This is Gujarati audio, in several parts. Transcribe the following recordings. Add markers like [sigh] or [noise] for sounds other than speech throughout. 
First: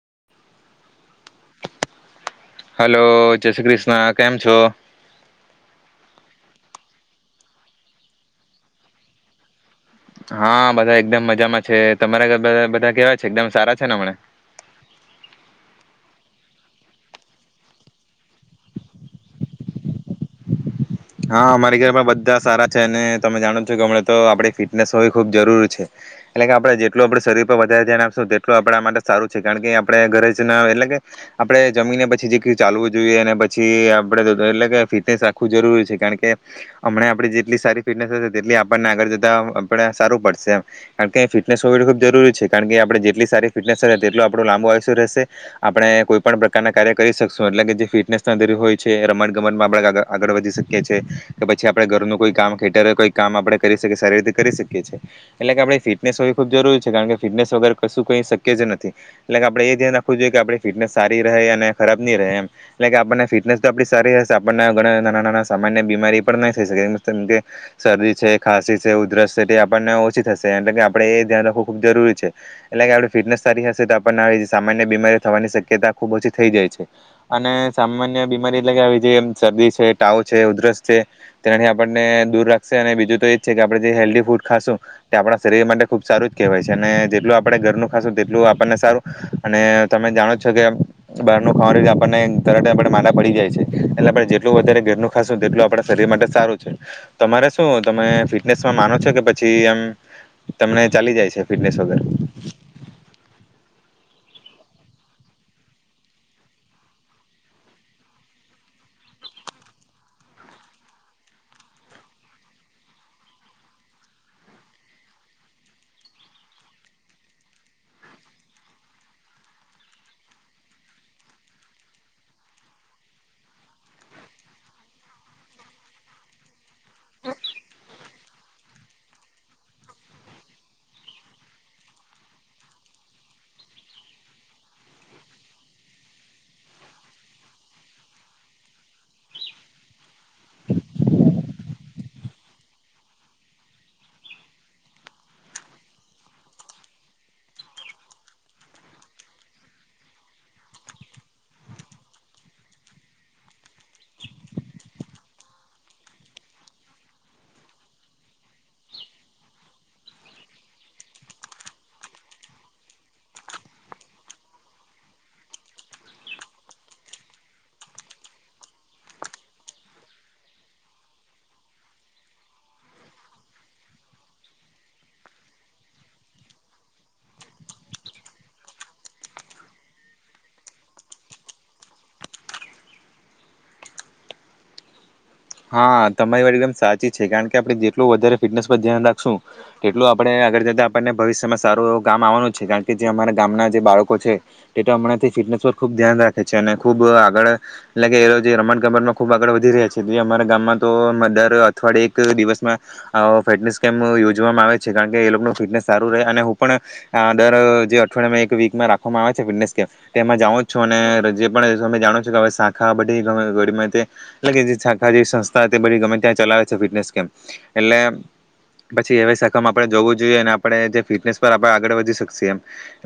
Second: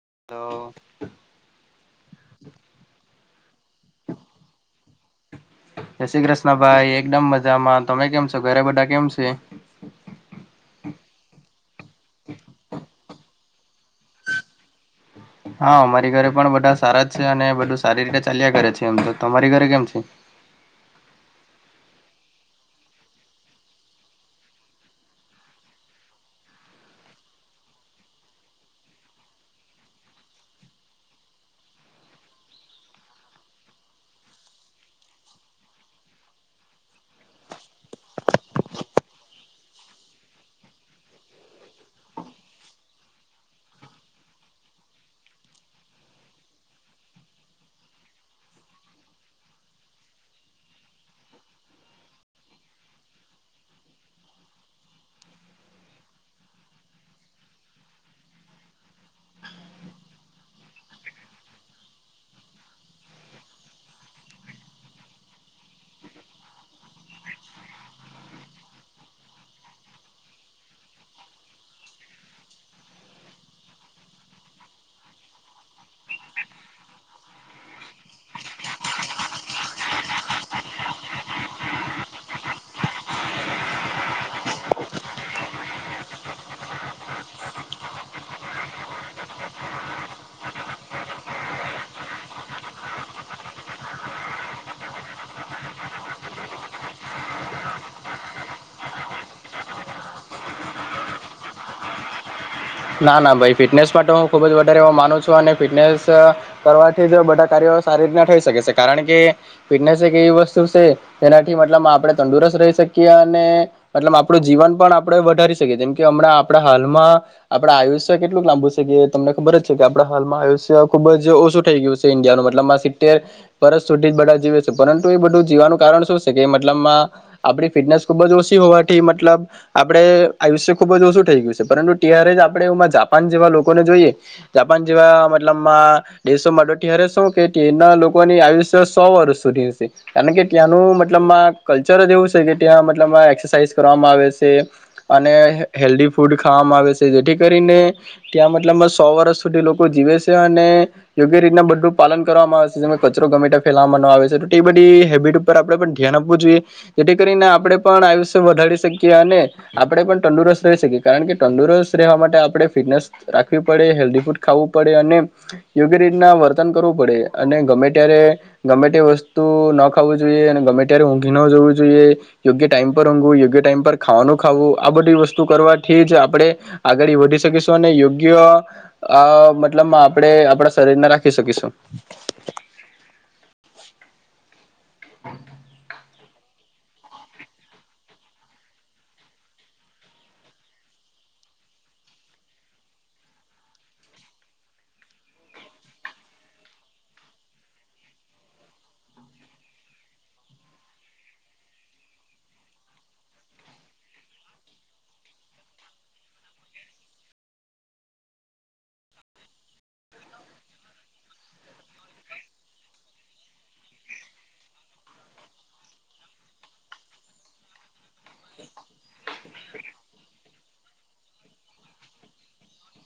[unintelligible] હલો જય શ્રી કૃષ્ણ કેમ છો? જય શ્રી કૃષ્ણ ભાઈ એકદમ મજામાં. તમે કેમ છો? ઘરે બધા કેમ છે? હા બધા એકદમ મજામાં છે તમારે બધા કેવાય છે? એકદમ સારા છે ને હમણે? હા અમારી ઘરે પણ બધા સારા છે, અને બધું સારી રીતે ચાલ્યા કરે છે, એમ તો તમારી ઘરે કેમ છે? હા અમારી ઘરમાં બધા સારા છે અને તમે જાણો છો કે હમણા તો આપણે ફિટનેસ હોવી ખુબ જરૂરી છે, એટલે કે આપણે જેટલું આપડે શરીર પર વધારે ધ્યાન આપશું તેટલું આપડા માટે સારું છે, કારણ કે આપણે ઘરે જ ના આવે એટલે કે આપણે જમીને પછી જે કઈ ચાલવું જોઈએ ને પછી આપડે એટલે કે ફિટનેસ રાખવું જરૂરી છે. કારણ કે હમણા આપડે જેટલી સારી ફિટનેસ હશે તેટલી આપણને આગળ જતા સારું પડશે કારણ કે ફિટનેસ હોવી ખુબ જરૂરી છે. કારણ કે આપણે જેટલી સારી ફિટનેસ રહે તેટલુ આપણું લાંબુ આયુષ્ય રહેશે, આપણે કોઈ પણ પ્રકારના કાર્ય કરી શકશું એટલે કે જે ફિટનેસ [inaudible] હોય છે. રમત ગમતમાં આપડા આગ આગળ વધી શ કે છે પછી આપણે ઘરનું કોઈ કામ ખેતરે કોઈ કામ આપણે કરી શકીએ સારી રીતે કરી શકીએ છે એટલે કે આપડે ફિટનેસ હોવી ખૂબ જરૂરી છે કારણ કે ફિટનેસ વગેરે કશું કઈ શક્ય જ નથી એટલે કે આપડે એ ધ્યાન રાખવું જોઈએ કે આપણી ફિટનેસ સારી રહે અને ખરાબ ની રહે એમ એટલે કે આપણને ફિટનેસ તો આપડી સારી હશે આપણ ઘણા નાના, નાના. સામાન્ય બીમારી પણ નહી થઈ શકે જેમ કે શરદી છે, ખાંસી છે, ઉધરસ છે તે આપણને ઓછી થશે એટલે કે આપણે એ ધ્યાન રાખવું ખૂબ જરૂરી છે. એટલે કે આપડી ફિટનેસ સારી હશે તો આપણને આવી સામાન્ય બીમારી થવાની શક્યતા ખૂબ ઓછી થઈ જાય છે, અને સામાન્ય બીમારી એટલે કે આવી જે શરદી છે. ટાવ છે ઉધરસ છે, તેનાથી આપણને દૂર રાખશે અને બીજું તો એજ છે કે આપણે જે હેલ્ધી ફૂડ ખાશું તે આપણા શરીર માટે ખુબ સારું જ કહેવાય છે. અને જેટલું આપણે ઘરનું ખાશું તેટલું આપણને સારું અને તમે જાણો છો કે બહારનું ખાવાનું આપણને તરત આપણને માંદા પડી જાય છે. એટલે આપણે જેટલું વધારે ધેરનુ ખાશું તેટલું આપણા શરીર માટે સારું છે. તમારે શું તમે ફિટનેસમાં માનો છો? કે પછી એમ તમને ચાલી જાય છે ફિટનેસ વગર? ના ના ભાઈ ફિટનેસ માટે હું ખુબ જ વધારે એ માનું છું. અને ફિટનેસ કરવાથી જ બધા કાર્યો સારી રીતના થઈ શકે સે કારણ કે ફિટનેસ એક એવી વસ્તુ સે જેનાથી મતલબ આપણે તંદુરસ્ત રહી શકીએ, અને મતલબ આપણું જીવન પણ આપણે વધારી શકીએ જેમ કે હમણાં આપણા હાલમાં આપડે આયુષ્ય કેટલુંક લાંબુ છે, કે તમને ખબર જ છે, કે આપણા હાલમાં આયુષ્ય ખુબ જ ઓછું થઈ ગયું છે, ઈન્ડિયાનું મતલબમાં સીતેર પરત સુધી જ બધા જીવે છે, પરંતુ એ બધું જીવાનું કારણ શું છે, કે લબમાં આપડી ફિટનેસ ખુબ જ હોવાથી મતલબ આપડે આયુષ્ય ખુબ જ ઓછું થઈ ગયું છે પરંતુ તિયાર આપણે એ જાપાન જેવા લોકોને જોઈએ જાપાન જેવા મતલબમાં દેશોમા ત્યારે શું કે તેના લોકોની આયુષ્ય સો વર્ષ સુધીની છે. કારણ કે ત્યાંનું મતલબમાં કલ્ચર જ એવું છે. કે ત્યાં મતલબમાં એક્સરસાાઈઝ કરવામાં આવે સે અને હેલ્ધી ફૂડ ખાવામાં આવે સે. જેથી કરીને ત્યાં મતલબમાં સો વર્ષ સુધી લોકો જીવે છે અને યોગ્ય રીતના બધું પાલન કરવામાં આવે છે જેમાં કચરો ગમે ત્યાઁ ફેલાવામા નો આવે સે, તો એ બધી હેબિટ ઉપર આપણે પણ ધ્યાન આપવું જોઈએ, જેથી કરીને આપણે પણ આયુષ્ય વધારી શકીએ અને આપણે પણ તંદુરસ્ત રહી શકીએ કારણ કે તંદુરસ્ત રહેવા માટે આપણે ફિટનેસ રાખવી પડે હેલ્ધી ફૂડ ખાવું પડે અને યોગ્ય રીતના વર્તન કરવું પડે અને ગમે ત્યારે ગમે તે વસ્તુ ન ખાવું જોઈએ. અને ગમે ત્યારે ઊંઘી ન જવું જોઈએ. યોગ્ય ટાઈમ પર ઊંઘવું યોગ્ય ટાઈમ પર ખાવાનું ખાવું આ બધી વસ્તુ કરવાથી જ આપણે આગળ વધી શકીશું અને યોગ્ય અ મતલબમાં આપણે આપણા શરીરને રાખી શકીશું. હા તમારી વાર એકદમ સાચી છે. કારણ કે આપણે જેટલું વધારે ફિટનેસ પર ધ્યાન રાખશું તેટલું આપણે આગળ જતાં આપણને ભવિષ્યમાં સારું એવું ગામ આવવાનું જ છે. કારણ કે જે અમારા ગામના જે બાળકો છે તે તો હમણાંથી ફિટનેસ પર ખૂબ ધ્યાન રાખે છે. અને ખૂબ આગળ એટલેાગ એ જે રમત ગમતમાં ખૂબ આગળ વધી રહ્યા છે. જે અમારા ગામમાં તો અમે દર અઠવાડિયે એક દિવસમાં આવો ફિટનેસ કેમ્પ યોજવામાં આવે છે. કારણ કે એ લોકોનું ફિટનેસ સારું રહે અને હું પણ દર જે અઠવાડમાં એક વીકમાં રાખવામાં આવે છે ફિટનેસ કેમ્પ તેમાં જાઉું જ છું અને જે પણમે જાણો છો કે શાખા બધી [unintelligible] એટલે કે જે તા જે સંસ્થા તે બધી ગમે ત્યાં ચલાવે છે ફિટનેસ કેમ એટલે પછી હવે શાખામાં આપણે જોવું જોઈએ અને આપણે ફિટને પરણે આગળ વધી શકીએ એમ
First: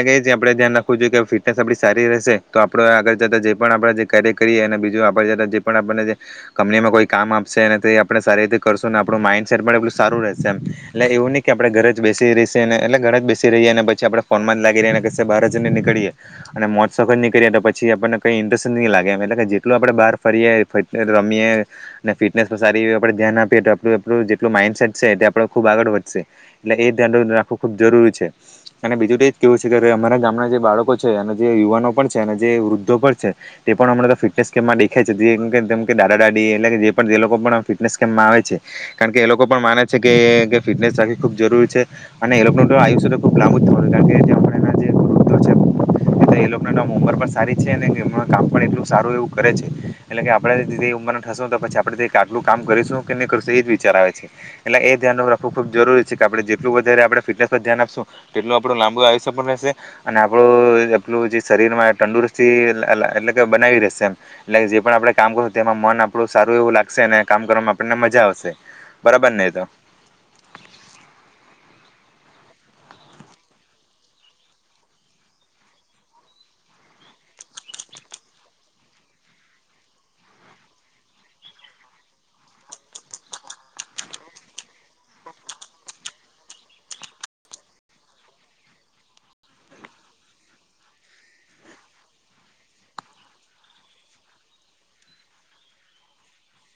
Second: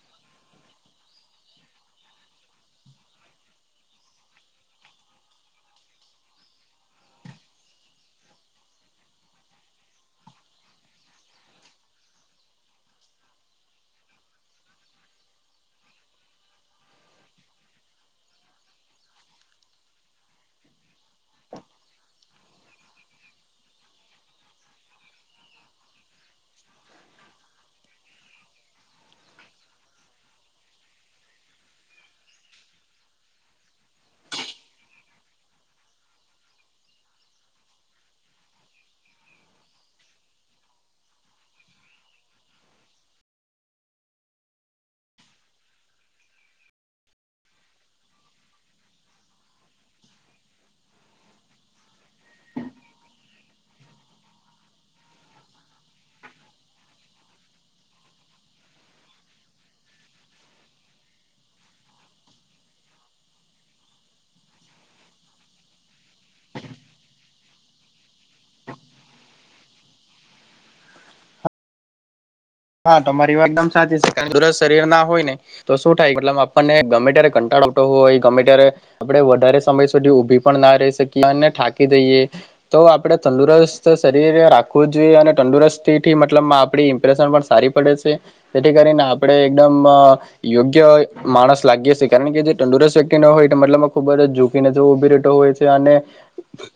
એટલે્યાન રાખવું જોઈએ કે ફટનેસ આપ સારી રહેશે તો આપ આગળતા જે આપણે કાર્ય કરીએ અને બીજું આપને જતા જે પણ આપને તે કંપનીમાં કોઈ કામ આપશે ને તે એ આપણે સારી રીતે કરશું ને આપણું માઇન્ડસેટ પણ એટલું સારું રહેશે એમ. એટલે એવું નહીં કે આપણે ઘરે જ બેસી રહીશે ને એટલે ઘરે જ બેસી રહીએ અને પછી આપણે ફોનમાં જ લાગી ર્યાએને કી બહાર જ નહી નીકળીએ અને મોજ શોક ચ ની કળીએ તો પછી આપણને કંઈ ઇન્ટરેસ્ટ નથીહીં લાગે એમ એટલે કે જેટલું આપણે બહાર ફરીએ ફ ર મીયે ને ફિટનેસ પર સારી એ આપણે ધ્યાન આપીએ તો આપણું આપણું જેટલું માઈન્ડસેટ છે એ આપડ ખૂબ આગળ વધશે એટલે એ ધ્યાન રાખવું ખૂબ જરૂરી છે. અને બીજું તો એ જ કેવું છે કે અમારા ગામના જે બાળકો છે, અને જે યુવાનો પણ છે, અને જે વૃદ્ધો પણ છે, તે પણ હમણાં તો ફિટનેસ કેમમાં દેખાય છે. જે એમ કેમ તેમ કે દાદા દાદી એટલે કે જે પણ જે લોકો પણ ફિટનેસ કેમ્પમાં આવે છે. કારણ કે એ લોકો પણ માને છે કે ફિટનેસ રાખવી ખુબ જરૂરી છે. અને એ લોકોનું તો આયુષ્ય તો ખુબ લાંબુ જ થવાનું છે. કારણ જે એ લોકો ઉંમર પણ સારી છે. અને એ કામ પણ એટલું સારું એવું કરે છે. એટલે કે આપણે ઉંમર થશું તો પછી આપણેે આટલું કામ કરીશું કે નહીં કરીશું એ જ વિચાર આવે છે. એટલે એ ધ્યાન રાખવું ખૂબ જરૂરી છે કે આપણે જેટલું વધારે આપણે ફિટનેસ પર ધ્યાન આપશું તેટલું આપણું લાંબો આવી સ રહેશે અને આપણું એટલું જે શરીરમાં તંદુરસ્તી એટલે કે બનાવી રહેશે એમ એટલે કે જે પણ આપણે કામ કર તેમાં મન આપણું સારું એવું લાગશે કામ કરવામાં આપણને મજા આવશે. બરાબર ને એ તો? હા તમારી વાત દમ સાચી છે. તંદુરસ્ત શરીર ના હોય ને તો શું થાય મલ આપણને ગમે ત્યારે કંટાળોટો હોય ગમે ત્યારે આપડે વધારે સમય સુધી ઊભી પણ ના રહી શકીએ અને થાકી દઈએ તો આપડે તંદુરસ્ત શરીર રાખવું જોઈએ. અને તંદુરસ્તી થી મતલબ આપણી ઇમ્પ્રેશન પણ સારી પડે છે. તેથી કરીને આપણે એકદમ યોગ્ય માણસ લાગીયેછે કારણ કે જે તંદુરસ્ત વ્યક્તિ ન હોય એ મતલબમાં ખુબ જ ઝૂકીને જવ ઉભી રહેતો હોય છે. અને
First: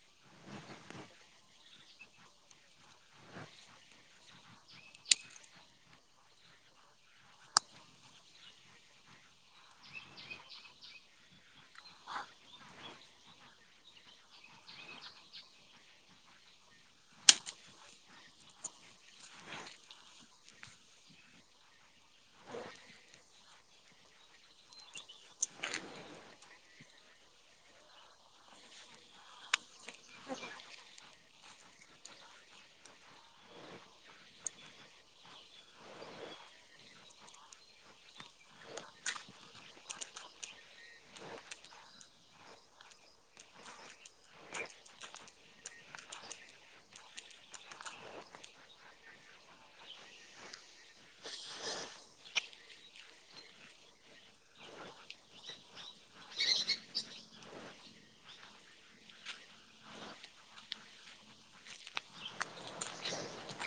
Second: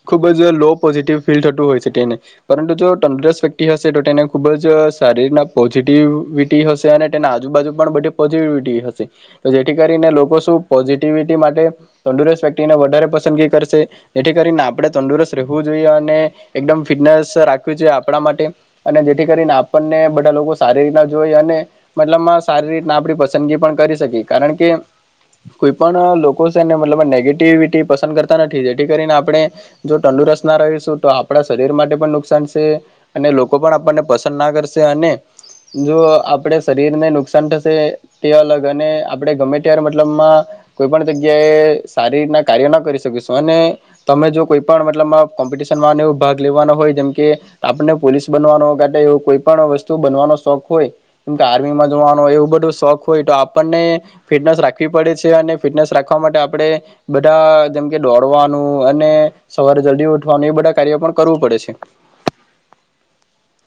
ખુબ જ લો પોઝિટિવ ફીલ થતું હોય છે તેને પરંતુ જો તંદુરસ્ત વ્યક્તિ હશે તો તેને ખૂબ જ શારીરના પોઝિટિવિટી હશે અને તેના આજુ-બાજુ પણ બધી પોઝિટિવિટી હશે તો જેથી કરીને લોકો શું પોઝિટિવિટી માટે તંદુરસ્ત વ્યક્તિને વધારે પસંદગી કરશે જેથી કરીને આપણે તંદુરસ્ત રહેવું જોઈએ. અને એકદમ ફિટનેસ રાખવી જોઈએ. આપણા માટે અને જેથી કરીને આપણને બ ધા લોકો સારી રીતના જોઈ અને મતલબમાં સારી રીતના આપ પસંદગી પણ કરી શકીએ. કારણ કે કોઈ પણ લોકો છેને મતલબ નેગેટિવિટી પસંદ કરતા નથી જેથી કરીને આપણે જો તંદુરત ના રહીશું તો આપણા શરીર માટે પણ નુકસાન છે. અને લોકો પણ આપણને પસંદ ના કરશે અને જો આપડે શરીરને નુકસાન થશે તે અલગ અને આપણે ગમે ત્યારે મતલબમાં કોઈ પણ જગ્યાએ સારી રીતના કાર્ય ના કરી શકીશું અને તમે જો કોઈ પણ મતલબ કોમ્પિટિશનમાં એવ ભાગ લેવાનો હોય જેમ કે આપને પોલીસ બનવાનો એવું કોઈ પણ વસ્ તુ બનવાનો શોખ હોય. જેમ આર્મીમાં જોવાનો હોય એવું બધું શોખ હોય. તો આપણને ફિટનેસ રાખવી પડે છે. અને ફિટનેસ રાખવા માટે આપણે બધા જેમકે દોડવાનું અને સવારે જલ્દી ઉઠવાનું એ બધા કાર્યો પણ કરવું પડે છે.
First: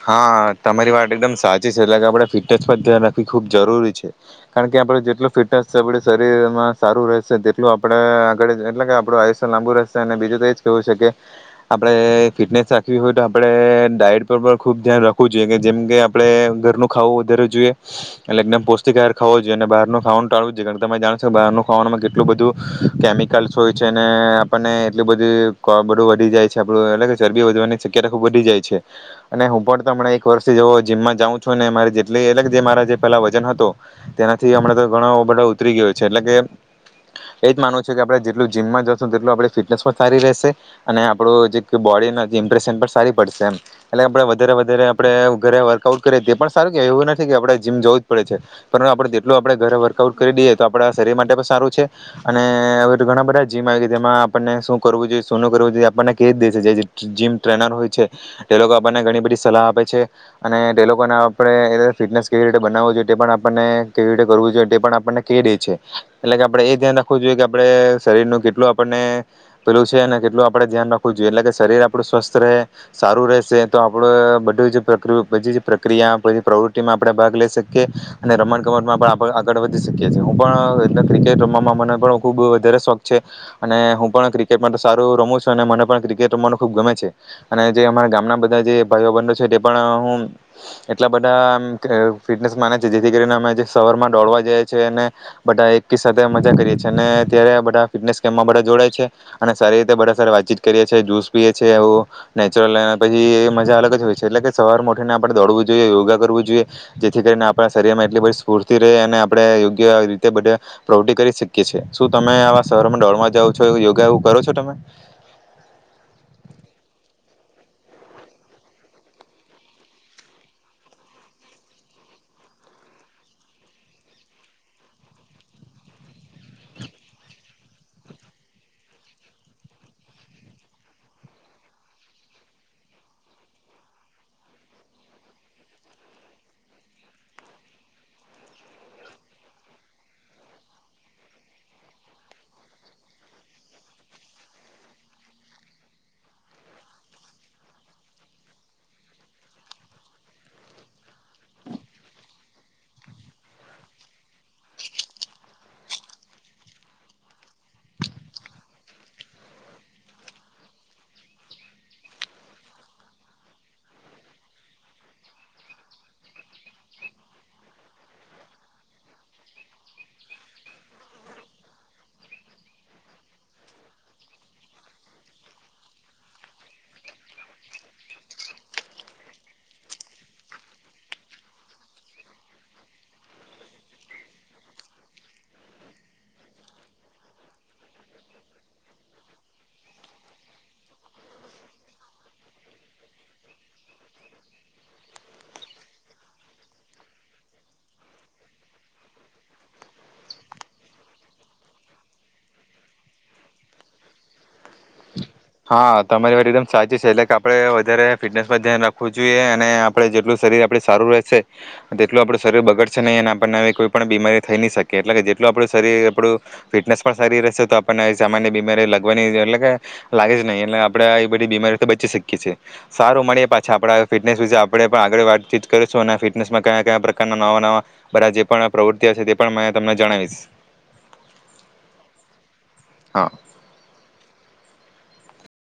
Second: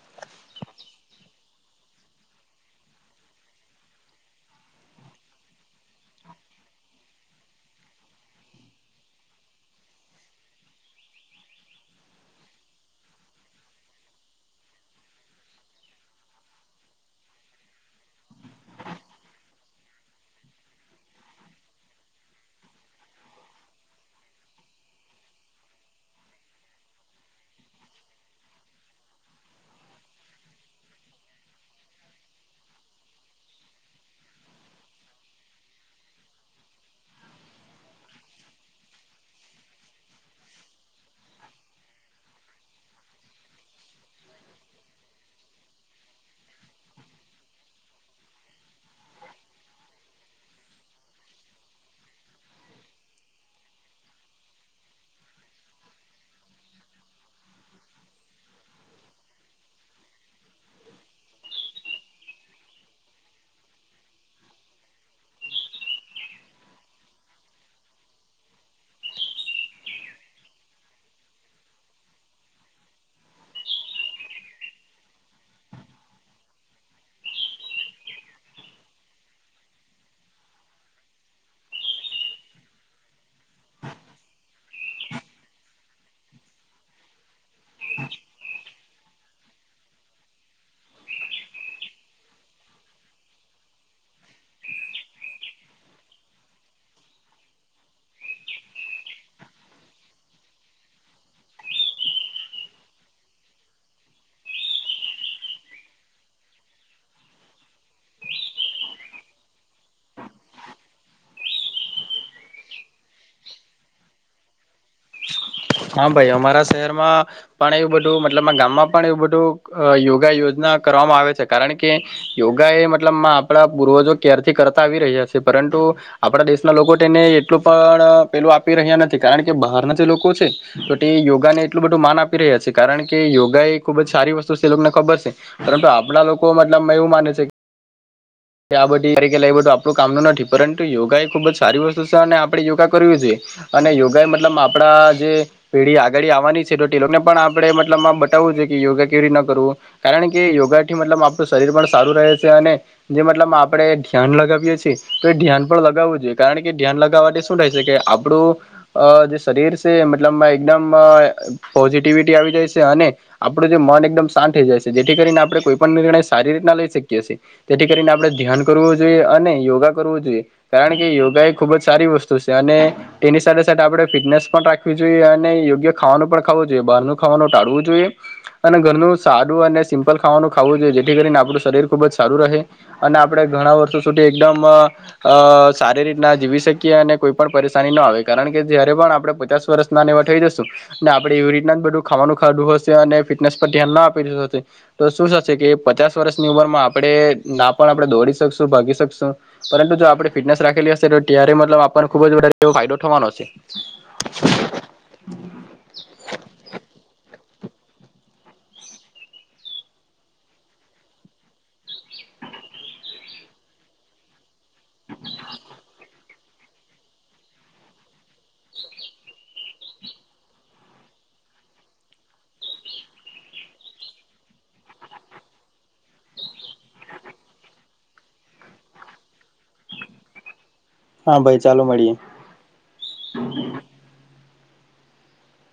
હા તમારી વાત એકદમ સાચી છે. એટલે કે આપણે ફિટનેસ પર ધ્યાન રાખવી ખૂબ જરૂરી છે. કારણ કે આપડ જેટલું ફિટનેસ આપડ શરીરમાં સારું રહેશે તેટલું આપણે આગળ એટલે કે આપણું આયુષ્ય લાંબુ રહેશે અને બીજું તો એજ કેવું છે. કે આપણે ફિટનેસ રાખવી હોય તો આપણે ડાઈટ પર ખુબ ધ્યાન રાખવું જોઈએ. કે જેમ કે આપણે ઘરનું ખાવું વધારું જોઈએ. એટલે એકદમ પૌષ્ટિક આાર ખાવો જોઈએ. અને બહારનું ખાવાનું ટાળવું જોઈએ. કાર તમે જાણો છો કે બહારનું ખાવાનું કેટલું બધું કેમિકલ્સ હોય છે. અને આપણને એટલું બધું વધી જાય છે. આપ એટલે ચરબી વધવાની શકતા ખુબ વધી જાય છે. અને હું પણ તો હમણા એક વર્ષથીવ જીમમાં જાઉં છું. ને મારે જેટલી અલગ જે મારા પેલા વજન હતો તેનાથી હમણા ઘણો બધો ઉતરી ગયો છે. એટલે કે એજ માનવું છે કે આપણે જેટલું જીમમાં જાશું તેટલું આપ ફિટનેસ પણ સારી રહેશે અને આપણું જે બોડી ઇમ્પ્રેશન પણ સારી પડશે એમ. એટલે કે આપણે વધારે વધારે આપણે ઘરે વર્કઆઉટ કરીએ તે પણ સારું કે એવું નથી કે આપણે જીમ જવું જ પડે છે. પરંતુ આપણે જેટલું આપણે ઘરે વર્કઆઉટ કરી દઈએ તો આપણા શરીર માટે પણ સારું છે. અને હવે ઘણા બધા જીમ આવી જેમાં આપણને શું કરવું જોઈએ શું કરવું જોઈએ આપણને કે જ દે છે જે જીમ ટ્રેનર હોય છે. તે લોકો આપણને ઘણી બધી સલાહ આપે છે. અને તે લોકોને આપણે ફિટનેસ કેવી રીતે બનાવવું જોઈએ તે પણ આપણને કેવી રીતે કરવું જોઈએ તે પણ આપણને ક દે છે. એટલે કે આપણેે એ ધ્યાન રાખવું જોઈએ કે આપણે શરીરનું કેટલું આપણને પેલું છે અને કેટલું આપડણે ધ્યાન રાખવું જોઈએ એટલે કે શરીર આપડું સ્વસ્થ રહે સારું રહે છે તો આપડ બધું જ પ્રક બધી જ પ્રક્રિયાી પ્રવૃત્તિમાં આપણે ભાગ લઈ શકીએ અને રમણ કમતમાં પણ આપ આગળ વધી શકીએ છીએ. હું પણ ક્રિકેટ રમવાવામાં મને પણ ખૂબ વધારે શોખ છે. અને હું પણ ક્રિકેટમાં તો સારું રમું છું અને મને પણ ક્રિકેટ રમવાનું ખૂબ ગમે છે. અને જે અમારા ગામ બધા જે ભાઈઓ બધો છે તે પણ હું એટલા બધા આમ એ ફિટનેસ માને છે જેથી કરીને અમે જે સવારમાં દોડવા જ છીએ અને બધા એકી સાથે મજા કરીએ છીએ અને ત્યારે બધા ફિટનેસ કેપમાં બધા જોડાય છે અને સારી રીતે બધા સાથે સારી રીતે વાતચીત કરીએ છીએ, જુસ પીએ છીએ એવો નેચરલ પછી એ મજા અલગ જ હોય છે એટલે કે સવાર માંઠીને આપણે દોડવું જોઈએ, યોગા કરવું જોઈએ જેથી કરીને આપણા શરીર માં એટલી બધી સ્ફૂર્તિ રે અને આપણે યોગ્ય રીતે બધે પ્રવૃતિ કરી શકીએ છીએ. શું તમે આવા સવારમાં દોડમાં જઓ છો, યોગા એવું કરો છો તમે? હા, ભાઈ અમારા શહેરમાં પણ એવું બધું મતલબ ગામમાં પણ એવું બધું યોગા યોજના કરવામાં આવે છે કારણ કે યોગા એ મતલબમાં આપણા પૂર્વજો ક્યારથી કરતા આવી રહ્યા છે પરંતુ આપણા દેશના લોકો તેને એટલું પણ પેલું આપી રહ્યા નથી કારણ કે બહારના જે લોકો છે તો તે યોગાને એટલું બધું માન આપી રહ્યા છે કારણ કે યોગા એ ખુબ જ સારી વસ્તુ છે એ લોકોને ખબર છે પરંતુ આપણા લોકો મતલબમાં એવું માને છે આ બધીકે લ બધું આપણું કામનું નથી પરંતુ યોગા એ ખુબ જ સારી વસ્તુ છે અને આપણેે યોગા કરવી જોઈએ અને યોગા એ મતલબ આપણા જે પેઢી આગળ આવવાની છે તો તે લોકોને પણ આપણે મતલબ આ બતાવું છે કે યોગા કેવી રીત ના કરવું કારણ કે યોગાથી મતલબ આપણું શરીર પણ સારું રહે છે અને જે મતલબ આપણે ધ્યાન લગાવીએ છીએ તો એ ધ્યાન પણ લગાવવું જોઈએ કારણ કે ધ્યાન લગાવવા માટે શું થાય છે કે આપણું જે શરીર છે મતલબમાં એકદમ પોઝિટિવિટી આવી જાય છે અને આપણું જે મન એકદમ શાંત થઈ જાય છે જેથી કરીને આપણે કોઈ પણ નિર્ણય સારી રીતના લઈ શકીએ છીએ. તેથી કરીને આપણે ધ્યાન કરવું જોઈએ અને યોગા કરવું જોઈએ કારણ કે યોગા એ ખૂબ જ સારી વસ્તુ છે અને તેની સાથે સાથે આપણે ફિટનેસ પણ રાખવી જોઈએ અને યોગ્ય ખાવાનું પણ ખાવું જોઈએ બહારનું ખાવાનું ટાળવું જોઈએ અને ઘરનું સારું અને સિમ્પલ ખાવાનું ખાવું જોઈએ જેથી કરીને આપણું શરીર ખૂબ જ સારું રહે અને આપડણે ઘણા વર્ષો સુધી એકદમ અ અ સારી રીતના જીવી શકીએ અને કોઈ પણ પરેશાની ન આવે કારણ કે જયારે પણ આપડણે પચાસ વર્ષ ના એવાર થઈ જશું આપણેે એવી રીતના બધું ખાવાનું ખાધું હશે અને ફિટનેસ પર ધ્યાન ના આપી હશે તો શું થશે કે પચાસ વર્ષની ઉંમરમાં આપણે ના પણ આપણે દોડી શકશું, ભાગી શકશું પરંતુ જો આપણે ફિટનેસ રાખેલી હશે તો ત્યારે મતલબ આપણને ખુબ જ એવો ફાયદો થવાનો હશે. હા, તમારી વાત એકદમ સાચી છે એટલે કે આપ આપણે વધારે ફિટનેસ પર ધ્યાન રાખવું જોઈએ અને આપણે જેટલું શરીર આપડ સારું રહેશે તેટલું આપણું શરીર બગડશે નહી અને આપણને કોઈ પણ બીમારી થઈ નહી શકીએ એટલે કે જેટલું આપણું શરીર આપણું ફિટનેસ પણ સારી રહેશે તો આપણને સામાન્ય બીમારી લગવાની એટલે કે લાગે જ નહીં એટલે આપણેે આ બધી બીમારીઓથી બચી શકીએ છીએ. સારું મળીએ પાછા આપ ફિટનેસ વિશે આપણે પણ આગળ વાતચીત કરીશું અને ફિટનેસમાં કયા-કયા પ્રકારના નવા-નવા બધા જે પણ પ્રવૃતિ છે તે પણ તમને જણાવીશ. હા, ભાઈ ચાલો મળીએ. હા